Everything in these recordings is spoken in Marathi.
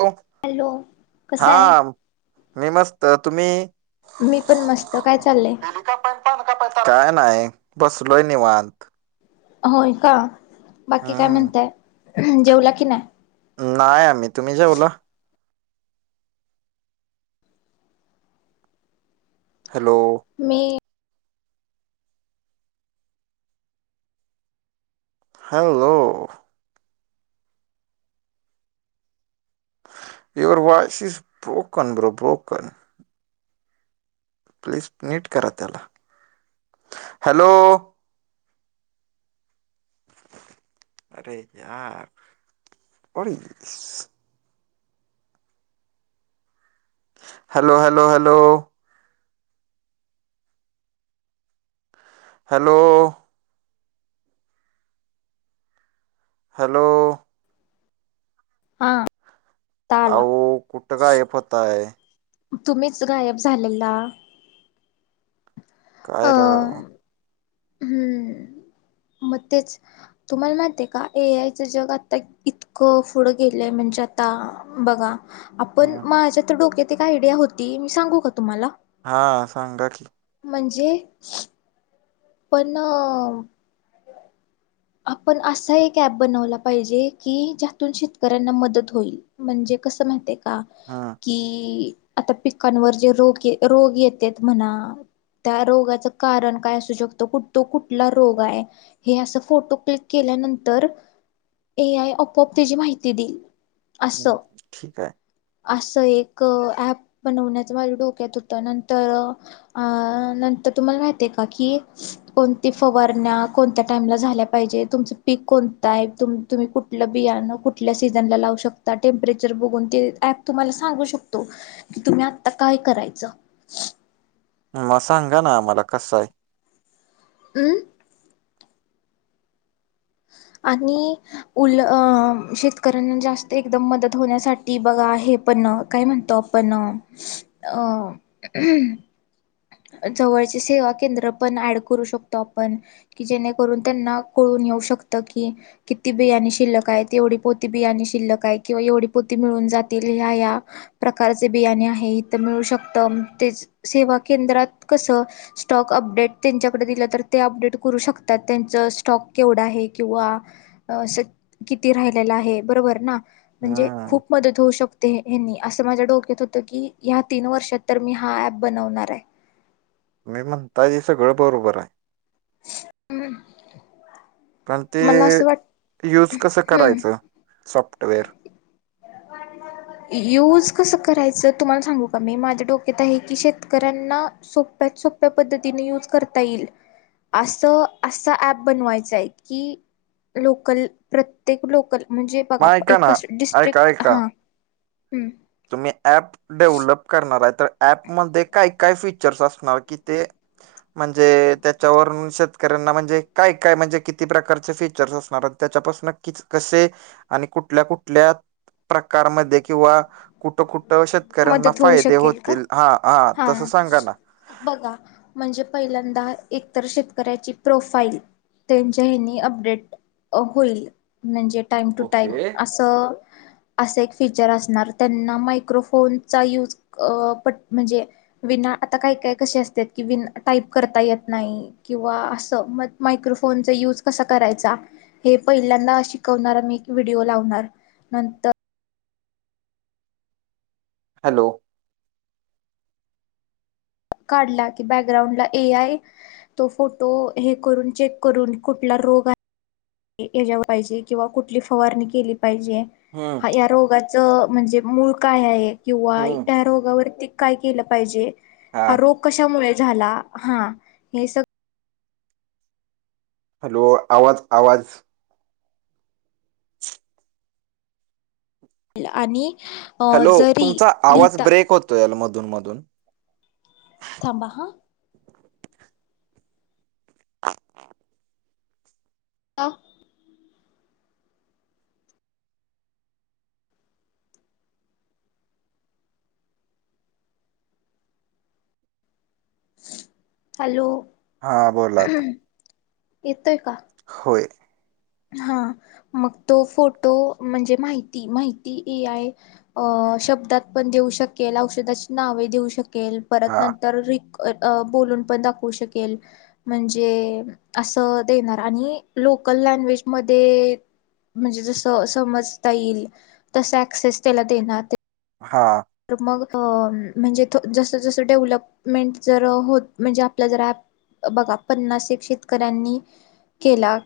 हो हॅलो हा कसा आहे. मी मस्त तुम्ही मी पण मस्त काय चाललंय. काय नाही बसलोय निवांत. अहो ऐका बाकी काय हम्म म्हणताय जेवला की नाय. नाही आम्ही तुम्ही जेवला? हॅलो. मी. Hello. Your voice is broken bro broken. Please नीट करा त्याला. हॅलो अरे यार what is this? Hello hello hello hello. Hello. हा आता आला आऊ कुठ काय पत्ता आहे. तुम्हीच गायब झालेला. काय राव. हम् मग तेच तुम्हाला माहितीय का ए आयचं जग आता इत खूप पुढं गेलंय म्हणजे आता बघा. आपण हम्म माझ्या तर डोक्यात एक आयडिया होती मी सांगू का तुम्हाला? हा सांगा की? म्हणजे? पण आपण असा एक ऍप बनवला पाहिजे की ज्यातून शेतकऱ्यांना मदत होईल. म्हणजे कसं माहतीय का? हा कि आता पिकांवर जे रोग रोग येतेत म्हणा त्या रोगाचं कारण काय असू शकतो? कुठ तो कुठला रोग आहे? हे असं फोटो क्लिक केल्यानंतर ए आय आपोआप त्याची माहिती दिल. हम्म, असं ठीक आहे असं एक ऍप बनवण्याच माझ्या डोक्यात होतं नंतर अ नंतर तुम्हाला माहितय का की कोणती फवारण्या कोणत्या टाइमला झाल्या पाहिजे तुमचं पीक कोणतं आहे तुम्ही कुठलं बियाणं कुठल्या सीझन लावू शक टेम्परेचर बघून ते ऍप तुम्हाला सांगू शकतो. कि तुम्ही आता काय करायचं म सांगा ना आम्हाला कस आहे. [inaudible] आणि उल शेतकऱ्यांना जास्त एकदम मदत होण्यासाठी बघा हे पण काय म्हणतो पण अ [unintelligible] जवळचे सेवा केंद्र पण ऍड करू शकतो आपण कि जेणेकरून त्यांना कळून येऊ शकत. की किती बियाणे शिल्लक आहेत. एवढी पोती बियाणे शिल्लक आहे. किंवा एवढी पोती मिळून जातील ह्या ह्या प्रकारचे बियाणे आहे इथ मिळू शकत तेच सेवा केंद्रात कसं स्टॉक अपडेट त्यांच्याकडे दिलं, तर ते अपडेट करू शकतात त्यांच स्टॉक केवढा आहे किंवा अस किती राहिलेला आहे, बरोबर ना? म्हणजे हम्म खूप मदत होऊ शक ते यांनी असं माझ्या डोक्यात होतं की, या तीन वर्षात तर मी हा ऍप बनवणार आहे. मी म्हणता हे सगळं बरोबर आहे. ह [unintelligible] पण ते यूज कसं हम्म करायचं, सॉफ्टवेअर? [inaudible] युज कसं करायचं तुम्हाला सांगू का मी, माझ्या डोक्यात आहे की शेतकऱ्यांना सोप्यात सोप्या पद्धतीने युज करता येईल. असं असा ऍप बनवायचा आहे की लोकल प्रत्येक लोकल म्हणजे मग बघा ऐका एक ना अशी डिस ऐका ऐका हम्म. तुम्ही ॲप डेव्हलप करणार आहे तर, ऍपमध्येध्ये काय काय फीचर्स असणार, की ते म्हणजे त्याच्यावरून शेतकऱ्यांना म्हणजे काय काय म्हणजे किती प्रकारचे फीचर्स असणार त? त्याच्यापासून कि कसे आणि कुठल्या कुठल्या प्रकारमध्ये किंवा कुठं कुठं शेतकऱ्यांना मदत होऊ फायदे शकेल का होतील? हा हा तसं सांगा ना. बघा म्हणजे पहिल्यांदा एकतर शेतकऱ्याची प्रोफाईल त्यांच्या यांनी अपडेट होईल. म्हणजे टाईम टू टाइम ओके असं, असे एक फीचर असणार त्यांना मायक्रोफोन फोनचा यूज अ पट म्हणजे विना आता काय काय कशी असत्यात की, विन टाईप करता येत नाही. किंवा असं मग मायक्रोफोनचा युज कसा करायचा? हे पहिल्यांदा शिकवणार मी एक व्हिडीओ लावणार नंतर हॅलो? काढला कि बॅकग्राउंड ला एआय तो फोटो हे करून, चेक करून कुठला रोग आहे [unintelligible] पाहिजे किंवा कुठली फवारणी केली पाहिजे? हम्म हा या रोगा च म्हणजे मूळ काय आहे किंवा हम्म त्या रोगावरती काय केलं पाहिजे? हा रोग कशामुळे झाला? हा हे सग हॅलो? आवाज आवाज ला, आणि अ हॅलो? जरी तुमचा आवाज लिहिता ब्रेक होतोय या मधून मधून थांबाह आं हॅलो? हा बोला आता येतोय का? होय. हा, मग तो फोटो म्हणजे माहिती माहिती एआय अ शब्दात पण देऊ शकेल, औषधाची नावे देऊ शकेल, परत हा नं तर र बोलून पण दाखवू शकेल. म्हणजे असं देणार आणि लोकल लँग्वेज मध्ये म्हणजे जस समजता येईल, तसं ऍक्सेस त्याला देणार. हा. तर मग म्हणजे जसं जसं डेव्हलपमेंट जर होत म्हणजे आपलं जर ऍप बघा पन्नास एक शेतकऱ्यांनी केला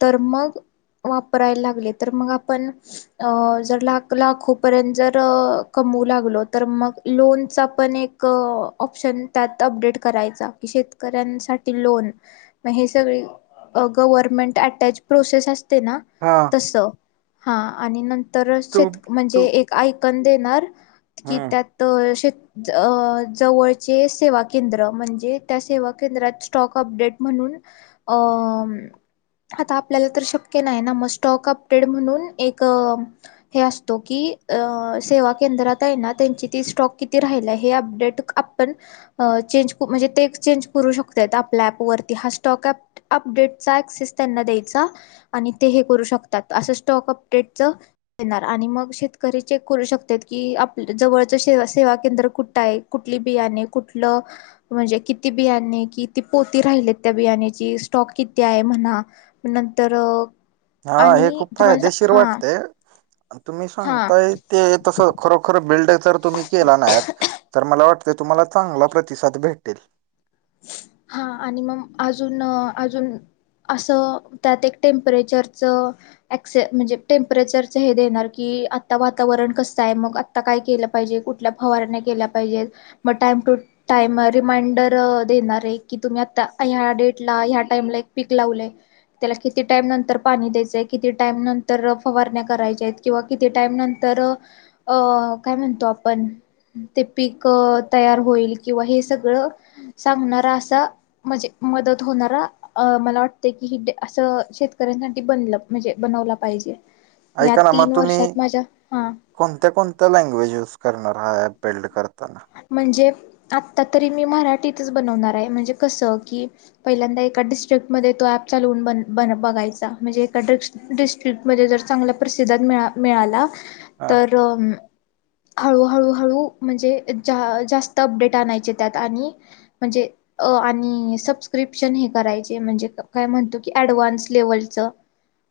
तर मग वापरायला लागले, तर मग आपण अ जर लाख लाखोपर्यंत जर कमऊ लाग लो, तर मग लोन चा पण एक ऑपशन त्यात अपडेट करायचा, शेत कऱ्यांसाठी लोन मग हे सगळी, अ गव्हर्मेंट अटॅच प्रोसेस असते ना हा स, हा आणि नंतर तू शेत म्हणजे तू एक आयकन देणार कि हम्म त्यात शे अ जवळचे सेवा केंद्र, म्हणजे त्या सेवा केंद्रात स्टॉक अपडेट म्हणून अं आता आपल्याला तर शक्य नाही ना, मग स्टॉक अपडेेट म्हणून एक अ हे असतो की, अ सेवा केंद्रात तयना, त्यांची ती स्टॉक किती राहिलाय हे अपडेट आपण अ चेंज म्हणजे ते चेंज करू शकतेत, आपल्या ऍप वरती हा स्टॉक एप् अपडेटचा ऍक्सीस त्यांना द्यायचा. आणि ते हे करू शकतात. असं स्टॉक अपडेटच देणार, आणि मग शेतकरी चेक करू शकतेत, की आप जवळचे शेवा सेवा केंद्र कुठं आहे, कुठली बियाणे, कुठलं म्हणजे किती बियाणे, किती पोती राहिले त्या बियाणीची, स्टॉक किती आहे म्हणा नंतर अ हा हे आणि खूप तुम्हाला सा फायदेशीर हा वाटतेय. तुम्ही हा सांगताय ते तसं खरोखर बिल्ड जर तुम्ही केला ना अँप, तर मला वाटत ते तुम्हाला चांगला प्रतिसाद भेटेल. हा, आणि मग अजून अ अजून असं, त्यात एक टेम्परेचरचं एक्से, म्हणजे टेम्परेचरचं हे देणार की आता वातावरण कसं आहे मग ता काय केलं पाहिजे, कुठल्या फवारण्या केल्या पाहिजे मग टाइम टू टाइम रिमाइंडर अ देणार आहे की, तुम्ही आता ह्या डेट ला ह्या टाइमला एक पीक लावलंय. त्याला किती टाईम नंतर पाणी द्यायचंय, किती टाइम नंतर फवारण्या करायच्या आहेत. किंवा किती टाईम नंतर अ काय म्हणतो आपण ते पीक तयार होईल किंवा हे सगळं सांगणारा असा, म्हणजे मदत होणारा अ मला वाटत की हि असं, शेतकऱ्यांसाठी बनलं म्हणजे बनवलं पाहिजे. या ऐका ना मग तीन तुम्ही वर्षात माझ्या, हा. कोणत्या कोणत्या लँग्वेज युज करणार हा ऍप बिल्ड करताना? म्हणजे, आता तरी मी मराठीतच बनवणार आहे, म्हणजे कस की पहिल्यांदा एका डिस्ट्रिकट मध्ये तो ऍप चालवून बन बन बघायचा, म्हणजे एका डि डिस्ट्रिक्टमध्ये जर चांगला प्रसिदात मिळा मिळाला तर अ हळू हळू हळू म्हणजे जास्त अपडेट आणायचे त्यात आणि म्हणजे अ आणि सबस्क्रिप्शन हे करायचे, म्हणजे काय म्हणतो की ऍडव्हान्स लेवलचं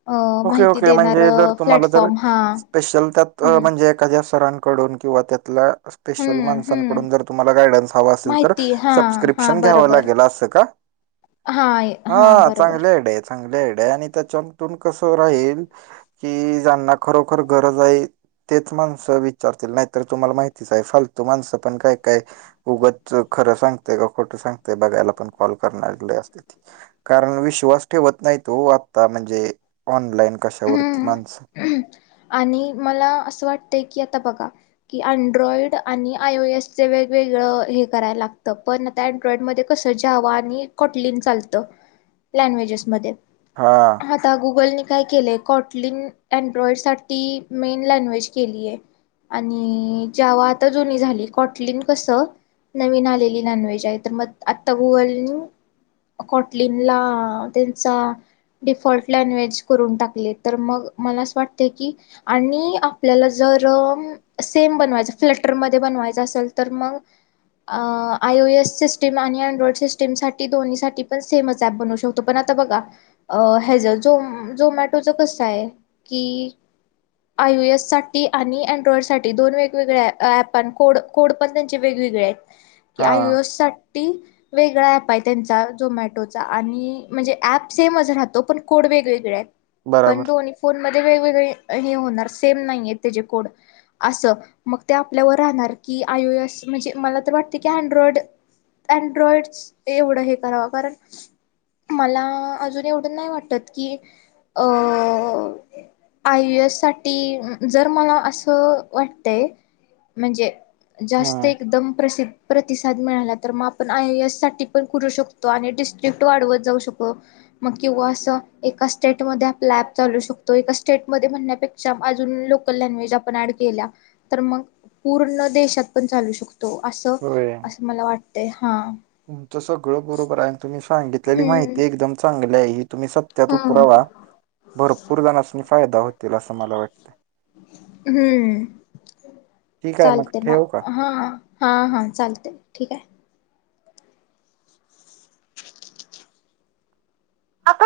अ ओके माहिती ओके म्हणजे जर देणारं तुम्हाला जर प्लॅटफॉर्म हा. स्पेशल त्यात हम्म म्हणजे एखाद्या सरांकडून किंवा त्यातला स्पेशल हम्म हम्म माणसांकडून जर तुम्हाला गायडन्स हवां असेल तर, माहिती हा हा सबस्क्रिप्शन घ्यावं बरोबर लागेल असं का? हा हा बरोबर चांगले आयडिया. चांगल्या आयडिया, आणि त्याच्यातून कसं राहील कि ज्यांना खरोखर गरज आहे तेच माणसं विचारतील, नाहीतर तुम्हाला माहितीच आहे फालतू माणसं पण काय काय उगंच खरं सांगतेय का खोटं सांगतेय बघायला पण कॉल करणारे लय असतेत. कारण विश्वास ठेवत नाहीत ओ आता, म्हणजे ऑनलाईन कशावरती माणसं हम्म आणि मला असं वाटतय की, आता बघा की अनड्रॉइड आणि आय ओ एसचे वेगवेगळं हे करायला लागतं पण त्या अँड्रॉइड मध्ये कसं जावा आणि कॉटलीन चालतं, लँग्वेजेसमध्ये हा आता गुगलने काय केलंय कॉटलिन एनड्रॉइड साठी मेन लँग्वेज केली आहे आणि जेव्हा आता जुनी झाली कॉटलिन कसं नवीन आलेली नॉनव्हेज आहे तर मग आत्ता गुगल कॉटलनला त्यांचा डिफॉल्ट लँग्वेज करून टाकले तर मग मला असं वाटत की आणि आपल्याला जर सेम बनवायचं फ्लटरमध्येध्ये बनवायच असेल तर मग अ आय ओएस सिस्टीम आणि अँड्रॉइड सिस्टीम साठी दोन्हीसाठी पण सेमच ऍप बनवू शकत त पण आता बघा अ हच झ झोमॅटोच कसं आहे की आय एस साठी आणि अँड्रॉइड साठी दोन वेगवेगळे्या ऍप को कोड पण त्यांचे वेगवेगळे कि हा आयस सा वेगळा ऍप आहे त्यांचा झोमॅटोचा आणि म्हणजे ऍप सेमच राहतो पण कोड वेगवेगळे आहेत पण बराबर दोन्ही फोन मध्ये वेगवेगळे हे होणार सेम नाहीय त्या जे कोड असं मग ते आपल्यावर राहणार की आयओ एस म्हणजे मला तर वाटते की अँड्रॉइड अँड्रॉइड एवढं हे करावं कारण मला अजून एवढं नाही वाटत की अ आययुएस साठी जर मला असं वाटतय म्हणजे जास्त हम्म एकदम प्रसिद् प्रतिसाद मिळाला तर मग आपण आय ए एस साठी पण करू शकतो आणि डिस्ट्रिक्ट वाढवत जाऊ शको मग किंवा असं एका स्टेट आपला ऍप चालू शकतो एका स्टेट मध्ये म्हणण्यापेक्षा अजून लोकल लँग्वेज आपण ऍड केल्या तर मग पूर्ण देशात पण चालू शकतो असं होय असं मला वाटत हा तुमचं सगळं बरोबर आहे आणि तुम्ही सांगितलेली हम्म माहिती एकदम चांगली आहे तुम्ही सत्यात हा उतरावा भरपूर जणसनी फायदा होतील असं मला वाटतं हम्म ठीक आहे चालते ठेवू मग का हा हा हा चालत ठीक आहे आपण